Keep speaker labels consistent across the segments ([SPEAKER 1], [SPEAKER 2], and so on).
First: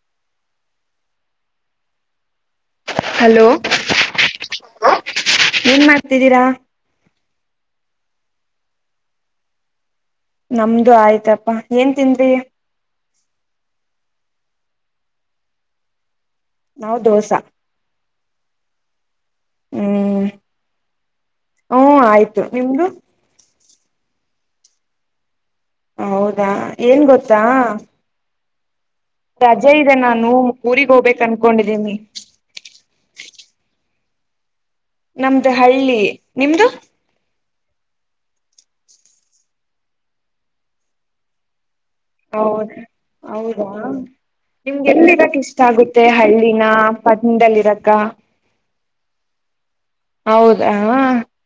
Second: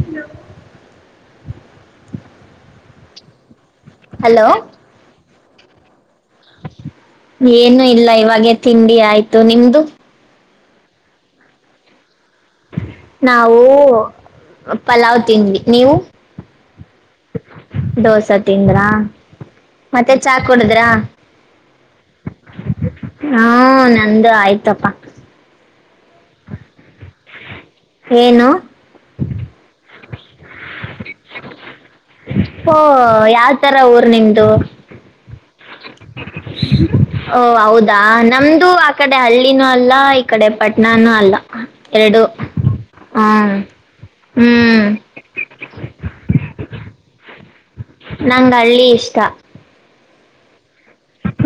[SPEAKER 1] E [unintelligible]
[SPEAKER 2] hello ಏನ್ ಮಾಡ್ತಿದ್ದೀರಾ.
[SPEAKER 1] ಏನು ಇಲ್ಲ ಇವಾಗೆ ತಿಂಡಿ ಆಯ್ತು ನಿಮ್ದು.
[SPEAKER 2] ನಮ್ದು ಆಯ್ತಪ್ಪಾ ಏನ್ ತಿಂದ್ರಿ.
[SPEAKER 1] ನಾವು ಪಲಾವ್ ತಿಂದ್ವಿ ನೀವು.
[SPEAKER 2] ನಾವು ದೋಸಾ.
[SPEAKER 1] ದೋಸಾ ತಿಂದ್ರಾ. ಮತ್ತೆ
[SPEAKER 2] ಹ್ಮ್
[SPEAKER 1] ಚಾ ಕುಡುದ್ರಾ.
[SPEAKER 2] ಹ್ಮ ಆಯ್ತು ನಿಮ್ದು
[SPEAKER 1] ಹ್ಮ್ಮ್ ನಂದು ಆಯ್ತಪ್ಪಾ.
[SPEAKER 2] ಹೌದಾ ಏನ್ ಗೊತ್ತಾ.
[SPEAKER 1] ಏನು.
[SPEAKER 2] ರಜೆ ಇದೆ ನಾನು ಊರಿಗ್ ಹೋಬೆಕ ಅನ್ಕೊಂಡಿದೀನಿ.
[SPEAKER 1] ಓ ಯಾವ ತರ ಊರ್ ನಿಮ್ದು.
[SPEAKER 2] ನಮ್ದ ಹಳ್ಳಿ ನಿಮ್ದು.
[SPEAKER 1] ಓ ಹೌದಾ ನಮ್ದು ಆ ಕಡೆ ಹಳ್ಳಿನೂ ಅಲ್ಲ ಈ ಕಡೆ ಪಟ್ನಾನೂ ಅಲ್ಲ. ಎರಡು
[SPEAKER 2] ಹೌದ
[SPEAKER 1] ಹ್ಮ್
[SPEAKER 2] ಹೌದಾ
[SPEAKER 1] ಹ್ಮ್
[SPEAKER 2] ನಿಮ್ಗೆ ಎಲ್ಲಿ ಇರಕ್ ಇಷ್ ಷ್ಟ ಆಗುತ್ತೆ ಹಳ್ಳಿನ ಪಟ್ನದಲ್ಲಿ ಇರಕ.
[SPEAKER 1] ನಂಗ ಹಳ್ಳಿ ಇಷ್ಟ.
[SPEAKER 2] ಹೌದಾ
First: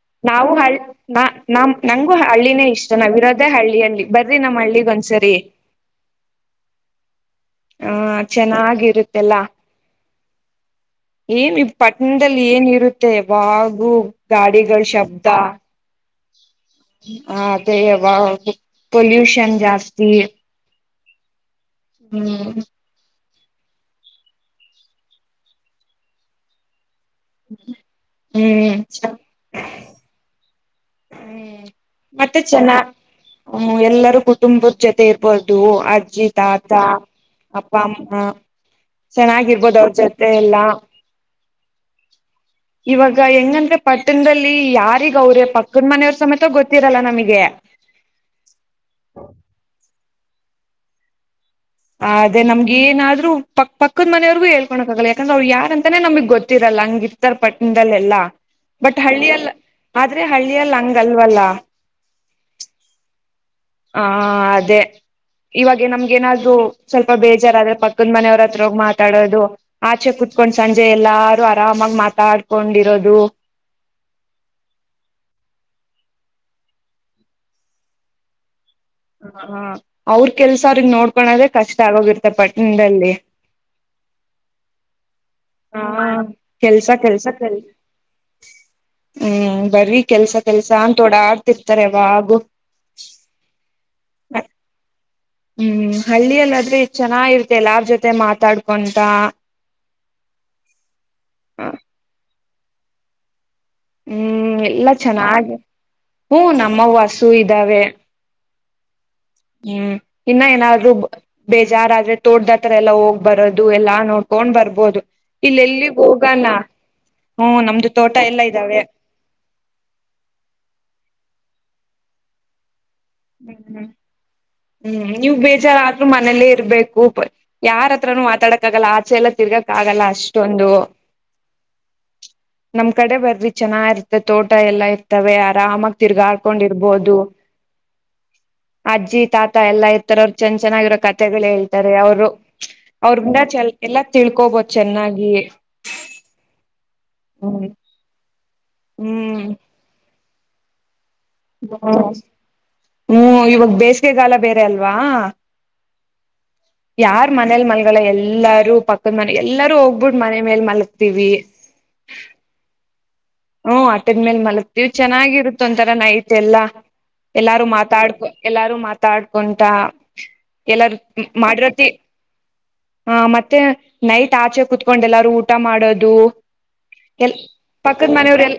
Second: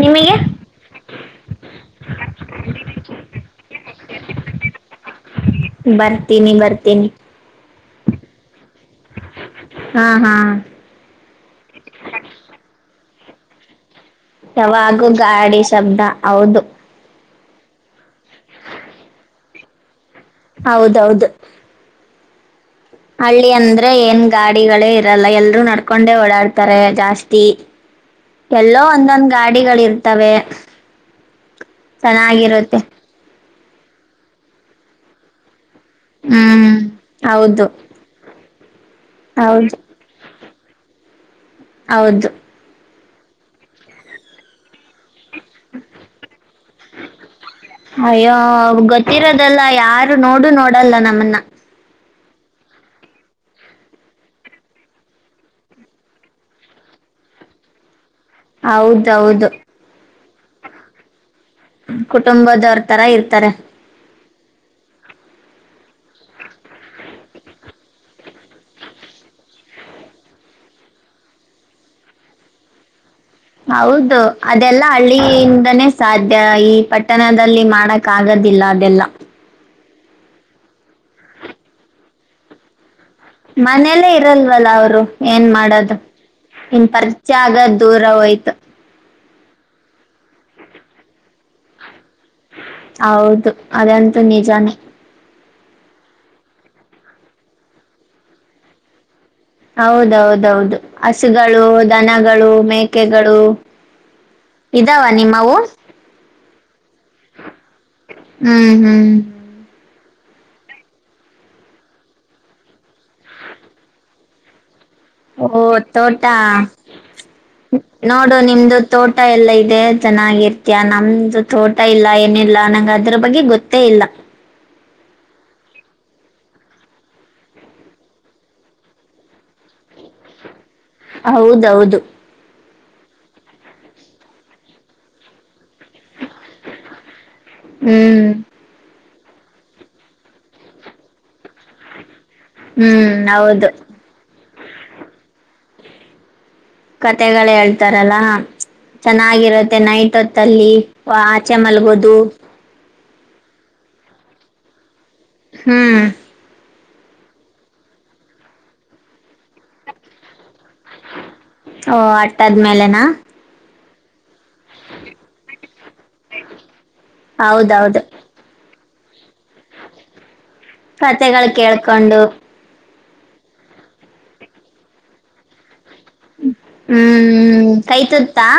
[SPEAKER 1] ನಿಮಗೆ
[SPEAKER 2] ನಾವು ಹಳ ನಾ ನಮ್ ನಂಗೂ ಹಳ್ಳಿನೇ ಇಷ್ಟ ನಾವ್ ಇರೋದೇ ಹಳ್ಳಿ ಹಳ್ಳಿ ಬರ್ರಿ ನಮ್ಮ ಹಳ್ಳಿಗ ಒಂದ್ಸರಿ.
[SPEAKER 1] ಬರ್ತೀನಿ. ಬರ್ತೀನಿ.
[SPEAKER 2] ಹ ಚೆನ್ನಾಗಿರತ್ತೆಲ್ಲ.
[SPEAKER 1] ಹಾಂ ಹಾಂ
[SPEAKER 2] ಏನ್ ಈ ಪಟ್ಟಣದಲ್ಲಿ ಏನ್ ಇರತ್ತೆ ಯಾವಾಗು
[SPEAKER 1] ಯವಾಗೂ ಗಾಡಿ ಶಬ್ದ ಹೌದು.
[SPEAKER 2] ಹ ಅದೇ ಯವ ಪೊಲ್ಯೂಷನ್ ಜಾಸ್ತಿ.
[SPEAKER 1] ಹೌದೌದ.
[SPEAKER 2] ಹ್ಮ.
[SPEAKER 1] ಹಳ್ಳಿ ಅಂದ್ರೆ ಏನ್ ಗಾಡಿಗಳೇ ಇರಲ್ಲ ಎಲ್ರೂ ನಡ್ಕೊಂಡೆ ಓಡಾಡ್ತಾರೆ ಜಾಸ್ ತಿ
[SPEAKER 2] ಹ್ಮ್
[SPEAKER 1] ಎಲ್ಲೋ
[SPEAKER 2] ಹ್ಮ್
[SPEAKER 1] ಒಂದೊಂದ ಗಾಡಿಗಳ ಇರ್ತವೆ.
[SPEAKER 2] ಮತ್ತೆ ಚೆನ್ನ
[SPEAKER 1] ಚೆನ್ನಾಗಿರುತ್ತೆ
[SPEAKER 2] ಎಲ್ಲರೂ ಕುಟುಂಬದ ಜೊತೆ ಇರ್ಬೋದು. ಜಿ
[SPEAKER 1] ಹ್ಮ್
[SPEAKER 2] ತಾತ
[SPEAKER 1] ಹೌದು
[SPEAKER 2] ಅಪ್ಪ ಅಮ್ಮ ಚೆನ್ನಾಗಿರ್ಬೋದ
[SPEAKER 1] ಹೌದು
[SPEAKER 2] ಅವ್ರ ಜೊತೆ ಎಲ್ಲಾ
[SPEAKER 1] ಹೌದು.
[SPEAKER 2] ಇವಾಗ ಹೆಂಗಂದ್ರೆ ಪಟ್ಟಣದಲ್ಲಿ ಯಾರಿಗ ಅವ್ರೆ ಪಕ್ಕದ ಮನೆಯವ್ರ ಸಮೇತ ಗೊತ್ತಿರಲ್ಲ ನಮಗೆ
[SPEAKER 1] ಅಯ್ಯೋ ಗೊತ್ತಿರೋದಲ್ಲ ಯಾರು ನೋಡು ನೋಡಲ್ಲ ನಮ್ಮನ್ನ
[SPEAKER 2] ಅದೇ ನಮ್ಗ ಎನಾದ್ರು ಪಕ್ಕದ ಮನೆಯವರ್ಗೂ ಹೇಳ್ಕೋಕ ಆಗಲ್ಲ ಯಾಕಂದ್ರೆ ಅವ್ರ ಯಾರಂತಾನೇ ನಮ್ಗ ಗೊತ್ತಿರಲ್ಲ ಹಂಗ ಉತ್ತರ ಪಟ್ಟಣದಲ್ಲೆಲ್ಲ ಬಟ್
[SPEAKER 1] ಹೌದೌದು
[SPEAKER 2] ಹಳ್ಳಿಯಲ್ಲಿ ಆದ್ರೆ ಹಳ್ಳಿಯಲ್ಲಿ ಹಂಗಲ್ವಲ್ಲ.
[SPEAKER 1] ಕುಟುಂಬದವರತರ ಇರ್ತಾರೆ.
[SPEAKER 2] ಹಾ ಅದೇ ಇವಾಗ ನಮ್ಗ ಏನಾದ್ರು ಸ್ವಲ್ಪ ಬೇಜಾರಾದ್ರೆ ಪಕ್ಕದ ಮನೆಯವ್ರ ಹತ್ರೋಗ ಮಾತಾಡೋದು. ಆಚೆ ಕುತ್ಕೊಂಡ ಸಂಜೆ ಎಲ್ಲಾರು ಆರಾಮಾಗಿ ಮಾತಾಡ್ಕೊಂಡಿರೋದು.
[SPEAKER 1] ಹೌದು ಅದೆಲ್ಲ ಹಳ್ಳಿಯಿಂದನೇ ಸಾಧ್ಯ ಈ ಪಟ್ಟಣದಲ್ಲಿ ಮಾಡಕ್ ಕಾಗದಿಲ್ಲ ಅದೆಲ್ಲ
[SPEAKER 2] ಹಾ ಅವ್ರ ಕೆಲ್ಸ ಅವ್ರಗ ನೋಡ್ಕೋಳೋದೇ ಕಷ್ಟ ಆಗೋಗಿರ್ತ್ತ ಪಟ್ಟಣದಲ್ಲಿ
[SPEAKER 1] ಮನೆಲ್ಲೇ ಇರಲ್ವಲ್ಲ ಅವರು ಏನ್
[SPEAKER 2] ಹಾ
[SPEAKER 1] ಮಾಡದು ಇನ್
[SPEAKER 2] ಕೆಲ್ಸ
[SPEAKER 1] ಪರಿಚಯ ಆಗದ ದೂರ ಹೋಯ್ತು.
[SPEAKER 2] ಹ್ಮ ಬರಿ ಕೆಲ್ಸ ಕೆಲ್ಸ ಅಂತ ಓಡಾಡ್ತಿರ್ತಾರೆವಾಗು.
[SPEAKER 1] ಹೌದು ಅದಂತೂ ನಿಜಾನೇ.
[SPEAKER 2] ಹ್ಮ ಹಳ್ಳಿಯಲ್ಲಾದ್ರೆ ಚೆನ್ನಾಗಿರತ್ತ ಎಲ್ಲಾರ್ ಜೊತೆ ಮಾತಾಡ್ಕೊಂತ
[SPEAKER 1] ಹೌದೌದೌದ ಹಸುಗಳು ದನಗಳು ಮೇಕೆಗಳು
[SPEAKER 2] ಹ್ಮ ಎಲ್ಲ
[SPEAKER 1] ಇದಾವ
[SPEAKER 2] ಚೆನ್ನಾಗ
[SPEAKER 1] ನಿಮ್ಮವು
[SPEAKER 2] ಹೂ ನಮ್ಮವು ಹಸು ಇದ್ದಾವೆ.
[SPEAKER 1] ಹ್ಮ ಹ್ಮ.
[SPEAKER 2] ಹ್ಮ್ ಇನ್ನ ಏನಾದ್ರು ಬೇಜಾರ್ದ್ರೆ ತೋಡ್ದತ್ರ ಎಲ್ಲಾ ಹೋಗ ಬರೋದು ಎಲ್ಲಾ ನೋಡ್ಕೊಂಡ್ ಬರ್ಬೋದು.
[SPEAKER 1] ಓ
[SPEAKER 2] ಇಲ್ಲ ಎಲ್ಲಿಗ
[SPEAKER 1] ತೋಟ
[SPEAKER 2] ಹೋಗನ ಹ್ಮ ನಮ್ದು ತೋಟ
[SPEAKER 1] ನೋಡು
[SPEAKER 2] ಎಲ್ಲ
[SPEAKER 1] ನಿಮ್ದು ತೋಟ ಎಲ್ಲ ಇದೆ ಚೆನ್ನಾಗಿರ್ತ ನಮ್ದ ತೋಟ ಇಲ್ಲ ಏನಿಲ್ಲ ನಂಗ ಅದ್ರ ಬಗ್ಗೆ ಗೊತ್ತೇ ಇಲ್ಲ.
[SPEAKER 2] ಹ್ಮ ನೀವು ಬೇಜಾರಾದ್ರ ಮನೇಲ್ಲೇ ಇರ್ಬೇಕು. ಯಾರತ್ರನು ಮಾತಾಡಕ್ ಆಗಲ್ಲ ಆಚೆಲ್ಲ ತಿರ್ಗಕ ಆಗಲ್ಲ ಅಷ್ಟೊಂದು.
[SPEAKER 1] ಹೌದೌದು.
[SPEAKER 2] [inaudible] ನಮ್ ಕಡೆ ಬರ್ರಿ ಚೆನ್ನಾಗಿರ್ತ ತೋಟ ಎಲ್ಲಾ ಇರ್ತವೆ ಆರಾಮಾಗ ತಿರ್ಗಾಡ್ಕೊಂಡಿರ್ಬೋದು.
[SPEAKER 1] ಹ್ಮ.
[SPEAKER 2] ಅಜ್ಜಿ ತಾತ ಎಲ್ಲಾ ಇರ್ತಾರ ಅವ್ರು ಚೆ ಚೆನ್ನಾಗಿರೋ ಕತೆೆಗಳು ಹೇಳ್ತಾರೆ ಅವರು
[SPEAKER 1] ಹ್ಮ್
[SPEAKER 2] ಅವ್ರ ಮುಂದ ಚ
[SPEAKER 1] ಹೌದು
[SPEAKER 2] ಎಲ್ಲಾ ತಿಳ್ಕೋಬೋದು ಚೆನ್ನಾಗಿ
[SPEAKER 1] ಕತೆಗಳು
[SPEAKER 2] ಹ್ಮ್
[SPEAKER 1] ಹೇಳ್ತಾರಲ್ಲ
[SPEAKER 2] ಹ್ಮ್
[SPEAKER 1] ಚೆನ್ನಾಗಿರುತ್ತೆ ನೈಟ್ ಹೊತ್ತಲ್ಲಿ ವ ಚಮಲ್ಗೋದು
[SPEAKER 2] ಹ್ಮ್ ಇವಾಗ ಬೇಸಿಗೆಗಾಲ ಬೇರೆ ಅಲ್ವಾ
[SPEAKER 1] ಹ್ಮ್
[SPEAKER 2] ಯಾರ್ ಮನೇಲ್ ಮಲ್ಗಲ್ಲ ಎಲ್ಲಾರೂ ಪಕ್ಕದ ಮನೆ ಎಲ್ಲಾರೂ ಹೋಗ್ಬಿಟ್ಟ ಮನೆ ಮೇಲ್ ಮಲಗತಿವಿ
[SPEAKER 1] ಓ ಅಟ್ ದಆದ್ಮೇಲೆನಾ
[SPEAKER 2] ಹ್ಮ್ ಅಟದ್ಮೇಲ್ ಮಲ ಇವು ಚೆನ್ನಾಗಿರುತ್ತ ಒಂಥರಾ ನೈಟ್ ಎಲ್ಲಾ ಎಲ್ಲಾರು
[SPEAKER 1] ಹೌದೌದು
[SPEAKER 2] ಮಾತಾಡ್ಕೊ ಎಲ್ಲಾರು ಮಾತ ಮಾತಾ ಆಡ್ಕೊಟ ಎಲ್ಲಾರ
[SPEAKER 1] ಕತೆಗಳು
[SPEAKER 2] ಮಾಡಿರತಿ
[SPEAKER 1] ಕೇಳ್ಕೊಂಡು
[SPEAKER 2] ಹ ಮತ್ತೆ ನೈಟ್ ಆಚೆ ಕುೂತ್ಕೊಂಡು ಎಲ್ಲಾರು ಊಟ ಮಾಡೋದು ಎಲ್
[SPEAKER 1] ಹ್ಮ್
[SPEAKER 2] ಪಕ್ಕದ
[SPEAKER 1] ಕೈತುತ್ತಾ
[SPEAKER 2] ಮನೆಯವ್ರಲ್ಲ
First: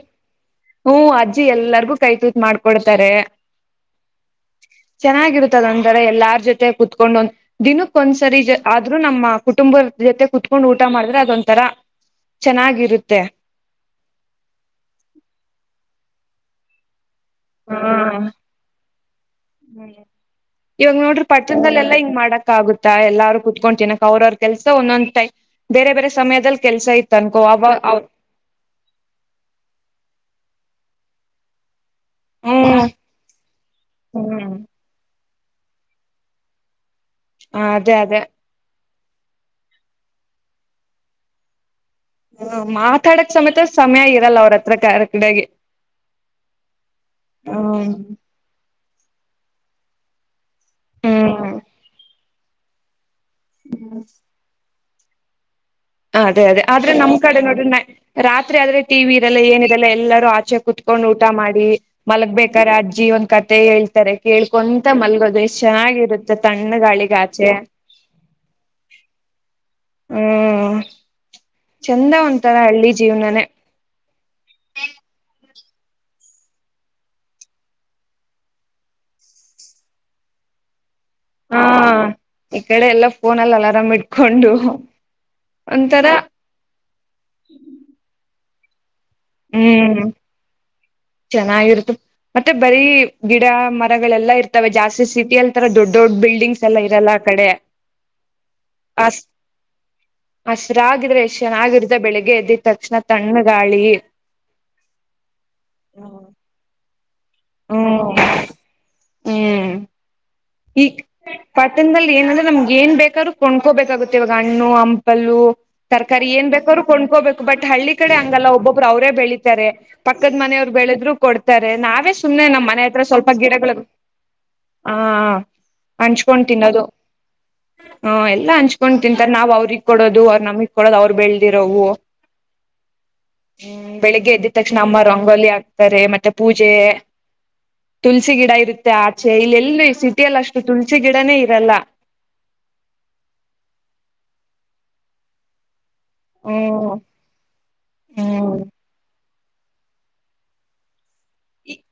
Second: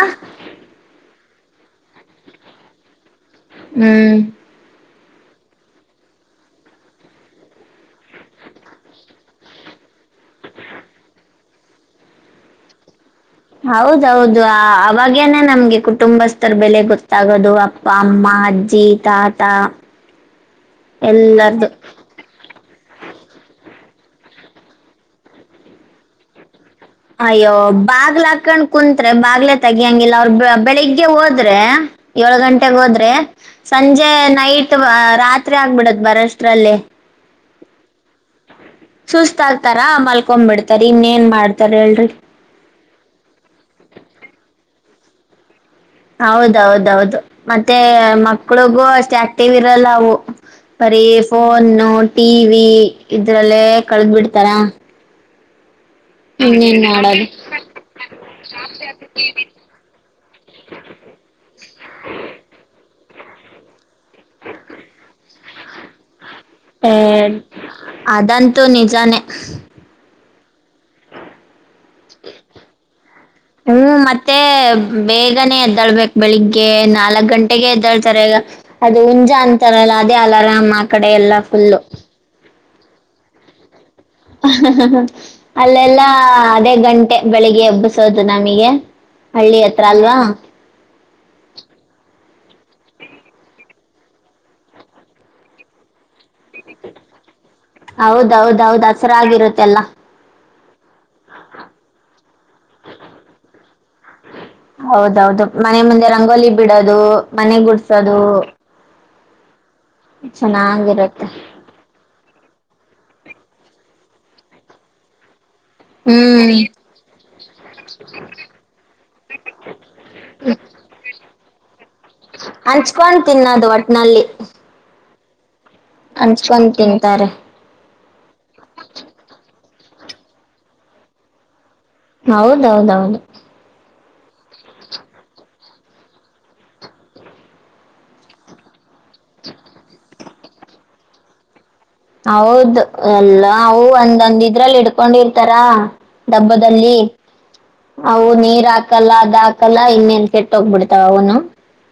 [SPEAKER 2] ಹ್ಮ ಅಜ್ಜಿ ಎಲ್ಲಾರ್ಗು ಕೈ ತೂತ್ ಮಾಡ್ಕೊಡ್ತಾರೆ
[SPEAKER 1] ಹ್ಮ್
[SPEAKER 2] ಚೆನ್ನಾಗಿರ್ತದ ಅಂದರೆ ಎಲ್ಲಾರ ಜೊತೆ ಕುೂತ್ಕೊಂಡ್ ಒಂದ್ ದಿನಕ್ಕ ಒಂದ್ಸರಿ ಆದ್ರೂ ನಮ್ಮ ಕುಟುಂಬ ಜೊತೆ ಕುತ್ಕೊಂಡ್ ಊಟ ಮಾಡಿದ್ರೆ ಅದೊಂತರಾ ಚೆನ್ನಾಗಿರುತ್ತೆ
[SPEAKER 1] ಹೌದೌದು ಅವಾಗೇನೆ ನಮ್ಗೆ ಕುಟುಂಬಸ್ಥರ್ ಬೆಲೆ ಗೊತ್ತಾಗೋದು ದು ಅಪ್ಪ ಅಮ್ಮ ಅಜ್ಜಿ ತಾತ
[SPEAKER 2] ಇವಾಗ ನೋಡ್ರಿ
[SPEAKER 1] ಎಲ್ಲಾದ್ರೂ
[SPEAKER 2] ಪಟ್ಟಣದಲ್ಲೆಲ್ಲಾ ಹಿಂಗ್ ಮಾಡಕ್ ಆಗುತ್ತಾ ಎಲ್ಲಾರೂ ಕುೂತ್ಕೊಂಡ್ ತಿನಕ್ ಅವ್ರ ಅವ್ರ ಕೆಲಸ ಒಂದೊಂದ ಬೇರೆ ಬೇರೆ ಸಮಯದಲ್ಲಿ ಕೆಲಸ ಇತ್ತು ಅನ್ಕೋ
[SPEAKER 1] ಅಯ್ಯೋ
[SPEAKER 2] ಅವ
[SPEAKER 1] ಬಾಗ್ಲ ಹಾಕಂಡ ಕುಂತ್ರೆ ಬಾಗ್ಲೆೇ ತೆಗಿಯಂಗಿಲ್ಲ ಅವ್ರ ಬೆಳಿಗ್ಗೆ ಹೋದ್ರೆ ಏಳ್ ಗಂಟೆಗ್
[SPEAKER 2] ಹ್ಮ್
[SPEAKER 1] ಹೋದ್ರೆ ಸಂಜೆ ನೈಟ್ ರಾತ್ರಿ ಆಗ್ಬಿಡದ ಬರಷ್ಟ್ರಲ್ಲಿ
[SPEAKER 2] ಹ ಅದೇ ಅದೇ
[SPEAKER 1] ಸುಸ್ತಾತಾರ ಮಲ್ಕೊ ಬಿಡ್ತಾರ ಇನ್ನ ಏನ್ ಮಾಡ್ತಾರ ಹೇಳ್ರಿ
[SPEAKER 2] ಹ್ಮ ಮಾತಾಡಕೆ ಸಮೇತ ಸಮಯ ಇರಲ್ಲ ಅವ್ರ ಹತ್ರ ಕಡೆಗೆ
[SPEAKER 1] ಹೌದೌದೌದು ಮತ್ತೆ ಮಕ್ಳಿಗೂ ಅಷ್ಟೇ ಆಕ್ಟಿವ್ ಇರಲ್ಲ ಅವು ಬರಿ
[SPEAKER 2] ಹ್ಮ
[SPEAKER 1] ಫೋನ್ ಟಿ ವಿ ಇದ್ರಲ್ಲೇ ಕಳದ್ ಬಿಡ್ತಾರ
[SPEAKER 2] ಅದೇ ಅದೇ
[SPEAKER 1] ಇನ್ನೇನ್
[SPEAKER 2] ಆದ್ರೆ ನಮ್
[SPEAKER 1] ಮಾಡೋದು
[SPEAKER 2] ಕಡೆ ನೋಡಿರ ರಾತ್ರಿ ಆದ್ರೆ ಟಿ ವಿ ಇರಲ್ಲ ಏನ ಇದೆಲ್ಲ ಎಲ್ಲರೂ ಆಚೆ ಕುೂತ್ಕೊಂಡ್ ಊಟ ಮಾಡಿ ಮಲಗ್ಬೇಕಾದಾರೆ ಅಜ್ಜಿ ಒಂದ್ ಕತೆ ಹೇಳ್ತಾರೆ ಕೇಳ್ಕೊಂತ ಮಲ್ಗೋ ಎಷ್ಟು ಚೆನ್ನಾಗಿ
[SPEAKER 1] ಹ ಅದಂತಂತು ನಿಜಾನೆ
[SPEAKER 2] ಹ್ಮ್ ಚಂದ ಒಂತರಾ ಹಳ್ಳಿ ಜೀವ್ನನೇ
[SPEAKER 1] ಹ್ಮ್ ಮತ್ತೆ ಬೇಗನೆೇ ಎದ್ದಾಳ್ಬೇಕ್ ಬೆಳಿಗ್ಗೆ ನಾಲ್ಕ್ ಗಂಟೆಗೆ ಎದ್ದಾಳ್ತಾರೆ ಈಗ ಅದು ಹುಂಜಾ ಅಂತಾರಲ್ಲ ಅದೇ ಅಲಾರಾಮ್ ಆ ಕಡೆ ಎಲ್ಲಾ
[SPEAKER 2] ಹಾ
[SPEAKER 1] ಫುಲ್ಲು
[SPEAKER 2] ಈ ಕಡೆ ಎಲ್ಲಫೋನ ಅಲ್ಲಿ ಅಲಾರಾಮ್ ಇಡ್
[SPEAKER 1] ಅಲ್ಲೆಲ್ಲ ಅದೇ ಗಂಟೆ ಬೆಳಿಗ್ಗೆ ಎಬ್ಬಿಸೋದು ನಮಗೆ ಹಳ್ಳಿ ಹತ್ರ
[SPEAKER 2] ಹ್ಮ್
[SPEAKER 1] ಅಲ್ವಾ
[SPEAKER 2] ಚೆನ್ನಾಗಿರುತ್ತೆ ಮತ್ತೆ ಬರೀ ಗಿಡ ಮರಗಳೆಲ್ಲಾ ಇರ್ತವೆ ಜಾಸ್ತಿ ಸೀಟೀ ಅಲ್ಲಿ ತರ ದೊಡ್ಡ ದೊಡ್ಡ ಬಿಲ್ ಎಲ್ಲ ಇರಲ್ಲ ಆ ಕಡೆ
[SPEAKER 1] ಹೌದೌದೌದು ಹಸರಾಗಿರುತ್ತೆಲ್ಲ
[SPEAKER 2] ಹಸರಾಗಿದ್ರೆ ಎಷ್ಟ್ ಚೆನ್ನಾಗಿರುತ್ತ ಬೆಳಿಗ್ಗೆ ಎದ್ದಿದ ತಕ್ಷಣ ತಣ್ಣ ಗಾಳಿ
[SPEAKER 1] ಹೌದೌದು ಮನೆ ಮುಂದೆ ರಂಗೋಲಿ ಬಿಡೋದು ಮನೆ
[SPEAKER 2] ಹ್ಮ್
[SPEAKER 1] ಗುಡ್ಸೋದು
[SPEAKER 2] ಹ್ಮ್ ಈ
[SPEAKER 1] ಚೆನ್ನಾಗಿರುತ್ತೆ
[SPEAKER 2] ಪಟ್ಟಣದಲ್ಲಿ ಏನಂದ್ರೆ ನಮ್ಗೆ ಏನ್ ಬೇಕಾದ್ರೂ ಕೊಂಡ್ಕೋಬೇಕಾಗುತ್ತೆ ಇವಾಗ ಹಣ್ಣು ಹಂಪಲು ತರಕಾರಿ ಏನ್
[SPEAKER 1] ಹ್ಮ್
[SPEAKER 2] ಬೇಕ ಅವ್ರು ಕೊಂಡ್ಕೋಬೇಕು ಬಟ್ ಹಳ್ಳಿ ಕಡೆ ಹಂಗಲ್ಲ ಒಬ್ಬೊಬ್ರು ಅವ್ರೇ ಬೆಳೀತಾರೆ ಪಕ್ಕದ ಮನೆಯವ್ರು ಬೆಳೆದ್ರು ಕೊಡ್ತಾರೆ ನಾವೇ ಸುಮ್ನೆ ನಮ್ಮ್ ಮನೆ ಹತ್ರ
[SPEAKER 1] ಹಂಚ್ಕೊಂಡ್
[SPEAKER 2] ಸ್ವಲ್ಪ
[SPEAKER 1] ತಿನ್ನೋದು
[SPEAKER 2] ಗಿಡಗಳು
[SPEAKER 1] ಒಟ್ನಲ್ಲಿ
[SPEAKER 2] ಹಾ ಹಂಚ್ಕೊಂಡ್ ತಿನ್ನೋದು. ಹಾ ಎಲ್ಲಾ ಹಂಚ್ಕೊಂಡ್ ತಿಂತಾರೆ ನಾವ್ ಅವ್ರಿಗ್ ಕೊಡೋದು ಅವ್ರು ನಮಿಗ್ ಕೊಡೋದು ಅವ್ರು ಬೆಳೆದಿರೋವು
[SPEAKER 1] ಹೌದೌದೌದೌದ
[SPEAKER 2] ಹ್ಮ್ ಬೆಳಿಗ್ಗೆ ಎದ್ದಿದ ತಕ್ಷಣ ಅಮ್ಮ ರಂಗೋಲಿ ಹಾಕ್ತಾರೆ ಮತ್ತೆ ಪೂಜೆ ತುಳಸಿ ಗಿಡ ಇರುತ್ತೆ ಆಚೆ ಇಲ್ಲೆಲ್ಲೂ ಸಿಟಿಯಲ್ಲಿ ಅಷ್ಟು ತುಲ್ಸಿ ಗಿಡನೇ ಇರಲ್ಲ
[SPEAKER 1] ಹೌದ ಎಲ್ಲಾ ಅವು ಒಂದೊಂದ ಇದ್ರಲ್ಲಿ ಇಡ್ಕೊಂಡಿರ್ತಾರಾ
[SPEAKER 2] ಹ್ಮ್
[SPEAKER 1] ಡಬ್ಬದಲ್ಲೀ ಅವು
[SPEAKER 2] ಹ್ಮ್
[SPEAKER 1] ನೀರ್ ಹಾಕಲ್ಲ ಅದ ಹಾಕಲ್ಲ ಇನ್ನೇನ್ ಕೆಟ್ಟ ಹೋಗ್ಬಿಡ್ತಾವ ಅವುನು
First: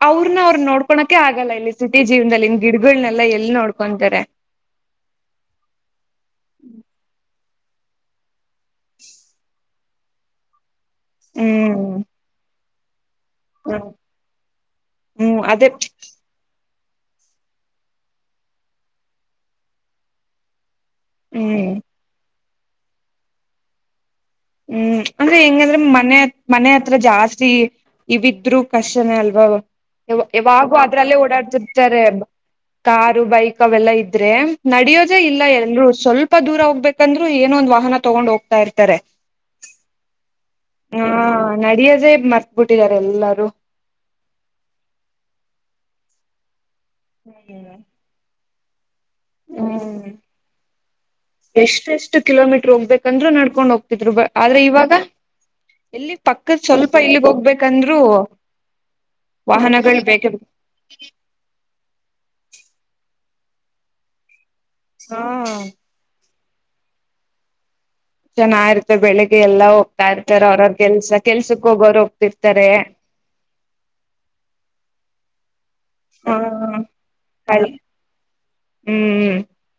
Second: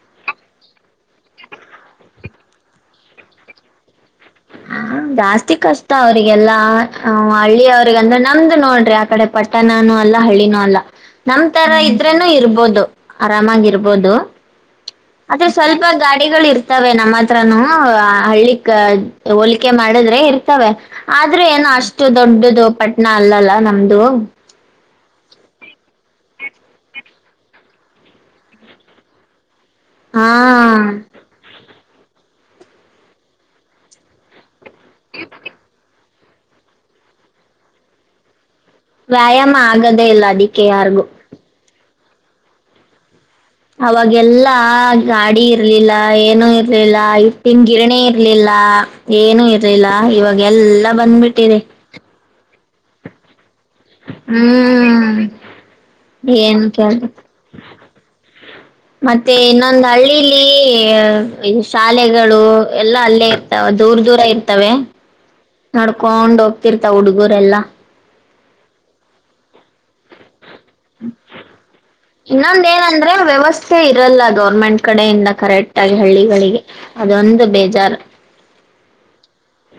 [SPEAKER 2] ಅವ್ರನ ಅವ್ರು ನೋಡ್ಕೋಳಕೆ ಆಗಲ್ಲ ಇಲ್ಲಿ ಸಿಟಿ ಜೀವನದಲ್ಲಿನ್ ಇನ್ ಗಿಡಗಳ್ನೆಲ್ಲ ಎಲ್ಲಿ ನೋಡ್ಕೊತಾರೆ
[SPEAKER 1] ಹಾ ಜಾಸ್ತಿ ಕಷ್ಟ ಅವ್ರರಿಗೆಲ್ಲಾ ಹು ಹಳ್ಳಿಅವ ಈಗ ಅಂದ್ರೆ ನಮ್ದು ನೋಡ್ರಿ ಆ ಕಡೆ ಪಟ್ಟಣನೂ ಅಲ್ಲ ಹಳ್ಳಿನೂ ಅಲ್ಲ ನಮ್ ತರಾ
[SPEAKER 2] ಹ್ಮ್
[SPEAKER 1] ಇದ್ರೇನು ಇರ್ಬೋದು ಆರಾಮಾಗಿರ್ಬೋದು
[SPEAKER 2] ಹ್ಮ್
[SPEAKER 1] ಆದ್ರೆ
[SPEAKER 2] ಅದೇ
[SPEAKER 1] ಸ್ವಲ್ಪ ಗಾಡಿ ಗಾಡಿಗಳು ಇರ್ತವೆ ನಮ್ಮ್ ಹತ್ರಾನು ಹಳ್ಳಿಕ್ ಹೋಲಿಕೆ ಮಾಡಿದ್ರೆ ಇರ್ತವೆ ಆದ್ರೂ
[SPEAKER 2] ಹ್ಮ್
[SPEAKER 1] ಏನೋ ಅಷ್ಟು ದೊಡ್ಡದು ಪಟ್ಣ ಅಲ್ಲಲ್ಲ ನಮ್ದು
[SPEAKER 2] ಹ್ಮ್ ಅಂದ್ರೆ ಹೆಂಗಂದ್ರ ಮನೆ ಮನೆ ಹತ್ರ ಜಾಸ್ತಿ ಇವಿದ್ರು ಕಷ್ಟನ ಅಲ್ವಾ [unintelligible] ಯಾವ
[SPEAKER 1] ಹಾ
[SPEAKER 2] ಯಾವಾಗು ಅದ್ರಲ್ಲೇ ಓಡಾಡ್ತಿರ್ತಾರೆ ಕಾರು ಬೈಕ್ ಅವೆಲ್ಲ ಇದ್ರೇ ನಡಿಯೋದೇ ಇಲ್ಲ ಎಲ್ರರೂ ಸ್ವಲ್ಪ ದೂರ ಹೋಗ್ಬೇಕಂದ್ರು ಏನೊ ಒಂದ ವಾಹನ ತಗೊಂಡ್ ಹೋಗ್ತಾ ಇರ್ತಾರೆ
[SPEAKER 1] ವ್ಯಾಯಾಮ ಆಗದೇ ಇಲ್ಲ ಅದಿಕ್ಕೆ
[SPEAKER 2] ಹಾ
[SPEAKER 1] ಯಾರಿಗೂ
[SPEAKER 2] ನಡಿಯೂದೇ ಮರ್ತ್ಬಿಟ್ಟಿದ್ದಾರೆ ಎಲ್ಲಾರೂ
[SPEAKER 1] ಅವಾಗೆಲ್ಲಾ ಗಾಡಿ ಇರ್ಲಿಲ್ಲ ಏನೂ ಇರ್ಲಿಲ್ಲ ಹಿಟ್ಟನ್ ಗಿರಣಿ ಇರ ಇರ್ಲಿಲ್ಲ ಏನೂ ಇರ್ಲಿಲ್ಲಾ
[SPEAKER 2] ಹ್ಮ್
[SPEAKER 1] ಇವಾಗ ಎಲ್ಲಾ ಬಂದ್ಬಿಟ್ಟಿದೆ.
[SPEAKER 2] ಎಷ್ಟು ಕಿಲೋಮೀಟರ್ ಹೋಗ್ಬೇಕಂದ್ರೂ ನಡ್ಕೊಂಡ್ ಹೋಗ್ತಿದ್ರು ಬ ಆದ್ರೆ ಇವಾಗ
[SPEAKER 1] ಹ್ಮ್
[SPEAKER 2] ಎಲ್ಲಿ ಪಕ್ಕದ
[SPEAKER 1] ಏನ್
[SPEAKER 2] ಸ್ವಲ್ಪ
[SPEAKER 1] ಕೇಳ್ದ
[SPEAKER 2] ಇಲ್ಲಿಗ್ ಹೋಗ್ಬೇಕಂದ್ರೂ
[SPEAKER 1] ಮತ್ತೆ ಇನ್ನೊಂದು ಹಳ್ಳಿಲೀ ಈ ಶಾಲೆಗಳು ಎಲ್ಲಾ ಅಲ್ಲೇ ಇರ್ತಾವೆ ದೂರ ದೂರ ಇರ್ತವೆ
[SPEAKER 2] ಹಾ.
[SPEAKER 1] ನಡ್ಕೊಂಡ್ ಹೋಗ್ತಿರ್ತಾವ ಹುಡುಗುರೆಲ್ಲಾ
[SPEAKER 2] ಚೆನ್ನಾಗಿರುತೆ ಬೆಳಿಗ್ಗೆ ಎಲ್ಲಾ ಹೋಗ್ತಾ ಇರ್ತಾರೆ ಅವ್ರ ಅವ್ರ ಕೆಲ್ಸ ಕೆಲ್ಸಕ್ ಹೋಗೋರ್ ಹೋಗ್ತಿರ್ತಾರೆ
[SPEAKER 1] [unintelligible] ವ್ಯವಸ್ಥೆ ವ್ಯವಸ್ಥೆ ಇರಲ್ಲ ಗೌರ್ಮೆಂಟ್ ಕಡೆಯಿಂದ ಕರೆಕ್ಟ್ ಆಗಿ
[SPEAKER 2] ಹಾ
[SPEAKER 1] ಹಳ್ಳಿಗಳಿಗೆ ಅದೊಂದು ಬೇಜಾರ್
[SPEAKER 2] ಹ್ಮ್ ಹ್ಮ್ ಹುಂ.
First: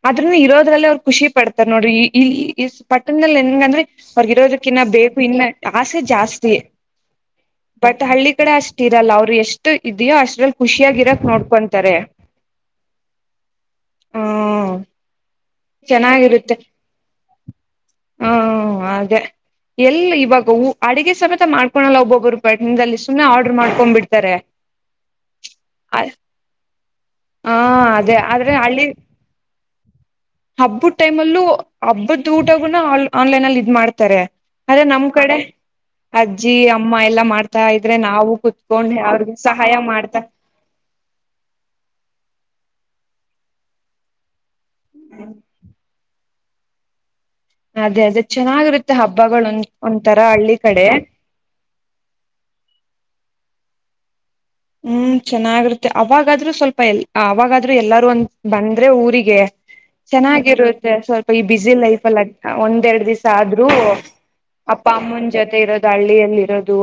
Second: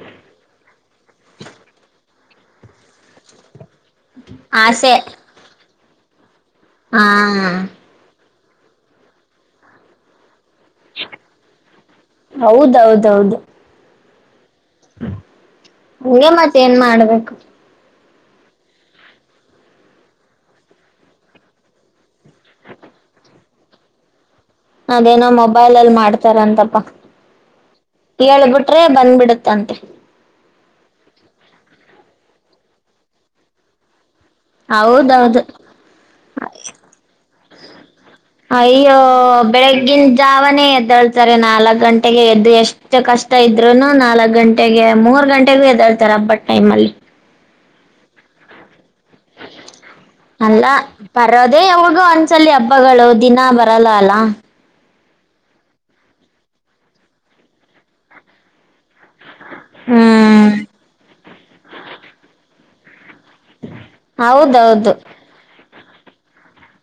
[SPEAKER 2] ಅದ್ರನೂ ಇರೋದ್ರಲ್ಲಿ ಅವ್ರು ಖುಷಿ ಪಡ್ತಾರ ನೋಡ್ರಿ ಈ ಈ ಪಟ್ಟಣದಲ್ಲಿ ಹೆಂಗ ಅಂದ್ರೆ ಅವ್ರಗಿರೋದಕ್ಕಿನ್ನ
[SPEAKER 1] ಆಸೆ
[SPEAKER 2] ಬೇಕು ಇನ್ನ ಆಸೆ ಜಾಸ್ತಿ
[SPEAKER 1] ಹ್ಮಾ ಆ ಆ.
[SPEAKER 2] ಬಟ್ ಹಳ್ಳಿ ಕಡೆ ಅಷ್ಟ ಇರಲ್ಲ ಅವ್ರು ಎಷ್ಟು ಇದೆಯೋ ಅಷ್ಟ್ರಲ್ಲಿ ಖುಷಿಯಾಗಿ ಇರಕ್ ನೋಡ್ಕೊಂತಾರೆ
[SPEAKER 1] ಹೌದದೌದೌದ.
[SPEAKER 2] ಹ್ಮೂ
[SPEAKER 1] ಹಂಗೆ ಮತ್
[SPEAKER 2] ಚೆನ್ನಾಗಿರುತ್ತೆ
[SPEAKER 1] ಏನ್ ಮಾಡ್ಬೇಕು
[SPEAKER 2] ಹ್ಮೂ ಅದೇ ಎಲ್ಲಿ ಇವಾಗ ಊ ಅಡುಗೆ ಸಮೇತ ಮಾಡ್ಕೊಳಲ್ಲ ಒಬ್ಬೊಬ್ಬರು ಪಟ್ಟದಲ್ಲಿ ಸುಮ್ಮ್ನೆ ಆರ್ಡರ್ ಮಾಡ್ಕೊಂಡ್ ಬಿಡ್ತಾರೆ
[SPEAKER 1] ಅದೇನೋ ಮೊಬೈಲ್ ಲ್ಲಿ ಮಾಡ್ತಾರಂತಪ್ಪ [inaudible]
[SPEAKER 2] ಅದೇ
[SPEAKER 1] ಹೆಳ್ಬಿಟ್
[SPEAKER 2] ಆದ್ರೆ
[SPEAKER 1] ಹೆಳ್ಬಿಟ್ರೆ ಬಂದ್ಬ ಬಿಡುತ್ತಂತೆ.
[SPEAKER 2] ಹಬ್ಬದ್ ಟೈಮ್ ಅಲ್ಲೂ ಹಬ್ಬದ ಊಟಗೂನ ಆಲ್ ಆನ್ಲೈನ್ ಅಲ್ಲಿ ಇದ್ ಮಾಡ್ತಾರೆ ಅದೇ ನಮ್ ಕಡೆ
[SPEAKER 1] ಹೌದೌದ್.
[SPEAKER 2] ಅಜ್ಜಿ ಅಮ್ಮ ಎಲ್ಲಾ ಮಾಡ್ತಾ ಇದ್ರೆ ನಾವು ಕೂತ್ಕೊಂಡ್ ಅವ್ರಿಗೆ ಸಹಾಯ ಮಾಡ್ತಾ
[SPEAKER 1] ಗನೆ ಎದ್ದಳ್ತಾರೆ ನಾಲ್ಕು ಗಂಟೆಗೆ ಎದ್ದು ಎಷ್ಟೇ ಕಷ್ಟ ಇದ್ರುನು ನಾಲ್ಕು ಗಂಟೆ ಟೆಗೆ ಮೂರು ಗಂಟೆಗೂ ಹೆದೆಳ್ತಾರೆ ಹಬ್ಬದ ಟೈಮ್ ಅಲ್ಲಿ
[SPEAKER 2] ಅದೇ ಅದೇ ಚೆನ್ನಾಗಿರುತ್ತೆ ಹಬ್ಬಗಳ ಒಂದ್ ಒಂತರಾ
[SPEAKER 1] ಅಲ್ಲ ಬರೋದೆೇ ಯಾವಗ ಒಂದ್ಸಲಿ ಹಬ್ಬಗಳು ದಿನ ಬರಲ್ಲ ಅಲ್ಲಾ
[SPEAKER 2] ಹ್ಮ್ ಚೆನ್ನಾಗಿರುತ್ತೆ ಅವಾಗಾದ್ರೂ ಸ್ವಲ್ಪ ಎ ಅವಾಗಾದ್ರೂ ಎಲ್ಲಾರೂ ಒಂದ್ ಬಂದ್ರೆ ಊರಿಗೆ
[SPEAKER 1] ಹ್ಮ್
[SPEAKER 2] ಚೆನ್ನಾಗಿರುತ್ತೆ ಸ್ವಲ್ಪ ಈ ಬಿಜಿ ಲೈಫಲ್ ಒಂದೆರಡ್ ದಿವಸ್ ಆದ್ರೂ ಅಪ್ಪ
[SPEAKER 1] ಹೌದೌದು
[SPEAKER 2] ಅಮ್ಮನ ಜೊತೆ ಇರೋದು ಹಳ್ಳಿಯಲ್ಲಿ ಇರೋದು.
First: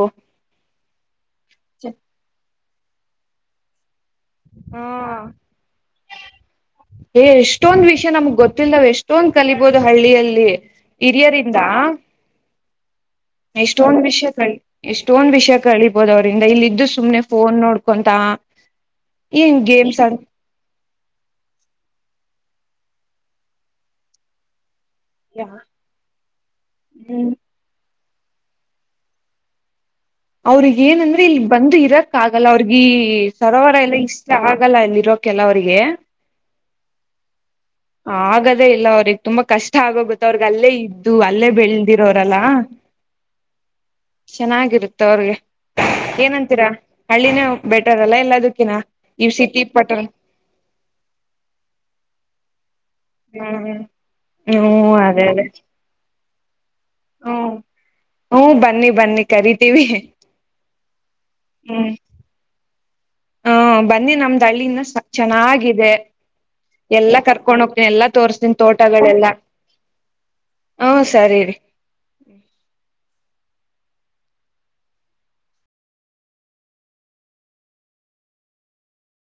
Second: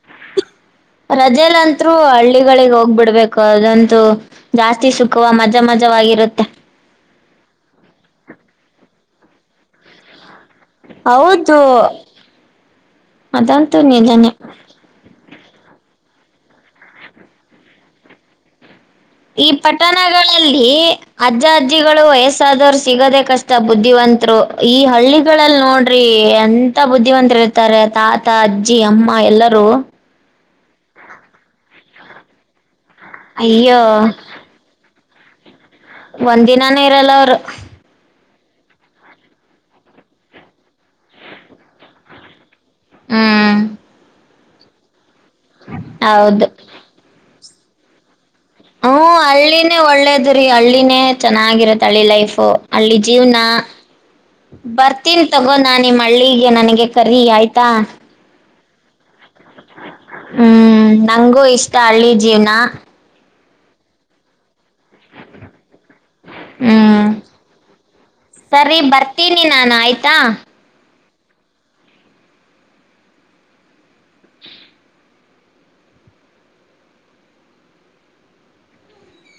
[SPEAKER 1] ರಜೆಲ್ಲಂತ್ರೂ ಹಳ್ಳಿಗಳಿಗೆ ಹೋಗ್ಬಿಡ್ಬೇಕು ಅದಂತೂ. ಜಾಸ್ತಿ
[SPEAKER 2] ಹಾ
[SPEAKER 1] ಸುಖುವ ಮಜಾ ಮಜವಾಗಿರುತ್ತೆ.
[SPEAKER 2] ಏ ಎಷ್ಟೊಂದ್ ವಿಷಯ ನಮ್ಗ್ ಗೊತ್ತಿಲ್ಲದವ್ ಎಷ್ಟೊಂದ್ ಕಲಿಬೋದು ಹಳ್ಳಿಯಲ್ಲಿ.
[SPEAKER 1] ಹೌದು
[SPEAKER 2] ಹಿರಿಯರಿಂದ
[SPEAKER 1] ಅದಂತೂ
[SPEAKER 2] ಎಷ್ಟೊಂದು ವಿಷಯ
[SPEAKER 1] ನಿಜಾನೇ
[SPEAKER 2] ಕಳಿ ಎಷ್ಟೊಂದು ವಿಷಯ ಕಳಿಬೋದು ಅವರಿಂದ ಇಲ್ಲಿದ್ದು ಸುಮ್ಮನೆ ಪೋನ್ ನೋಡ್ಕೊಂತ.
[SPEAKER 1] ಈ
[SPEAKER 2] ಏನ್ ಗೇಮ್ಸ್ ಆಡ್
[SPEAKER 1] ಪಟ್ಟಣಗಳಲ್ಲಿ ಅಜ್ಜ ಅಜ್ಜಿಗಳು ವಯಸ್ಸಾದವರು ಸಿಗೋದೆ ಕಷ್ಟ ಬುದ್ಧಿವಂತರು ಈ ಹಳ್ಳಿ ಗಳಲ್ಲಿ ನೋಡ್ರಿ ಎಂತ
[SPEAKER 2] ಹ್ಮ್
[SPEAKER 1] ಬುದ್ಧಿವಂತ ಇರ್ತಾರೆ ತಾತ ಅಜ್ಜಿ ಅಮ್ಮ ಎಲ್ಲರೂ.
[SPEAKER 2] ಅವ್ರಿಗೆ ಏನಂದ್ರೆ ಇಲ್ಲಿ ಬಂದು ಇರಕ್ ಆಗಲ್ಲ ಅವ್ರಗೀ ಸರೋವರ
[SPEAKER 1] ಅಯ್ಯೋ
[SPEAKER 2] ಎಲ್ಲ ಇಷ್ಟ ಆಗಲ್ಲ ಇಲ್ಲಿ ಇರೋಕ್ ಕೆಲವರಿಗೆ
[SPEAKER 1] ಒಂದು ದಿನಾನೂ ಇರಲ್ಲ ಅವರು.
[SPEAKER 2] ಆಗದೇ ಇಲ್ಲ ಅವ್ರಿಗೆ ತುಂಬಾ ಕಷ್ಟ ಆಗ ಗೊತ್ತ ಅವ್ರಿಗೆ ಅಲ್ಲೇ ಇದ್ದು ಅಲ್ಲೇ ಬೆಳದಿರೋರಲ್ಲ.
[SPEAKER 1] ಹ್ಮ್
[SPEAKER 2] ಚೆನ್ನಾಗಿರುತ್ತೆ ಅವ್ರಿಗೆ
[SPEAKER 1] ಹೌದು
[SPEAKER 2] ಏನಂತೀರಾ ಹಳ್ಳಿನೇ ಬೆಟರ್ ಅಲ್ಲ ಎಲ್ಲದ್ ಕಿನಾ ಈವ ಸಿಟಿ ಪಟನ್
[SPEAKER 1] ಬರೀ ಹಳ್ಳಿನೇ ಚೆನ್ನಾಗಿರತ್ತೆ ಹಳ್ಳಿ ಲೈಫು ಹಳ್ಳಿ ಜೀವನ
[SPEAKER 2] ಹ್ಮ್ ಹ್ಮ
[SPEAKER 1] ಬರ್ತೀನಿ
[SPEAKER 2] ಅದೇ ಅದೇ
[SPEAKER 1] ತಗೋ ನಾ ನಿಮ್ಮ ಹಳ್ಳಿಗೆ ನನಿಗೆ ಕರಿ ಆಯ್ತಾ.
[SPEAKER 2] ಹ್ಮ್ ಹ್ಮ್ ಬನ್ನಿ ಬನ್ನಿ ಕರಿತೀವಿ.
[SPEAKER 1] ಹ್ಮ್ ನಂಗೂ ಇಷ್ಟ ಹಳ್ಳಿ ಜೀವನ
[SPEAKER 2] ಹ್ಮ್ ಬನ್ನಿ ನಮ್ದು ಹಳ್ಳಿ ಇನ್ನ ಚೆನ್ನಾಗಿದೆ.
[SPEAKER 1] ಹ್ಮ್
[SPEAKER 2] ಎಲ್ಲಾ ಕರ್ಕೊಂಡ್ ಹೋಗ್ತೊನಿ ಎಲ್ಲಾ ತೋರ್ಸ್ತನಿ
[SPEAKER 1] ಸರಿ
[SPEAKER 2] ತೋಟಗಳೆಲ್ಲ.
[SPEAKER 1] ಬರ್ತೀನಿ ನಾನು ಆಯ್ತಾ.
[SPEAKER 2] ಹ್ಮ್ ಸರಿ ರೀ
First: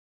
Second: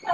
[SPEAKER 1] ಹ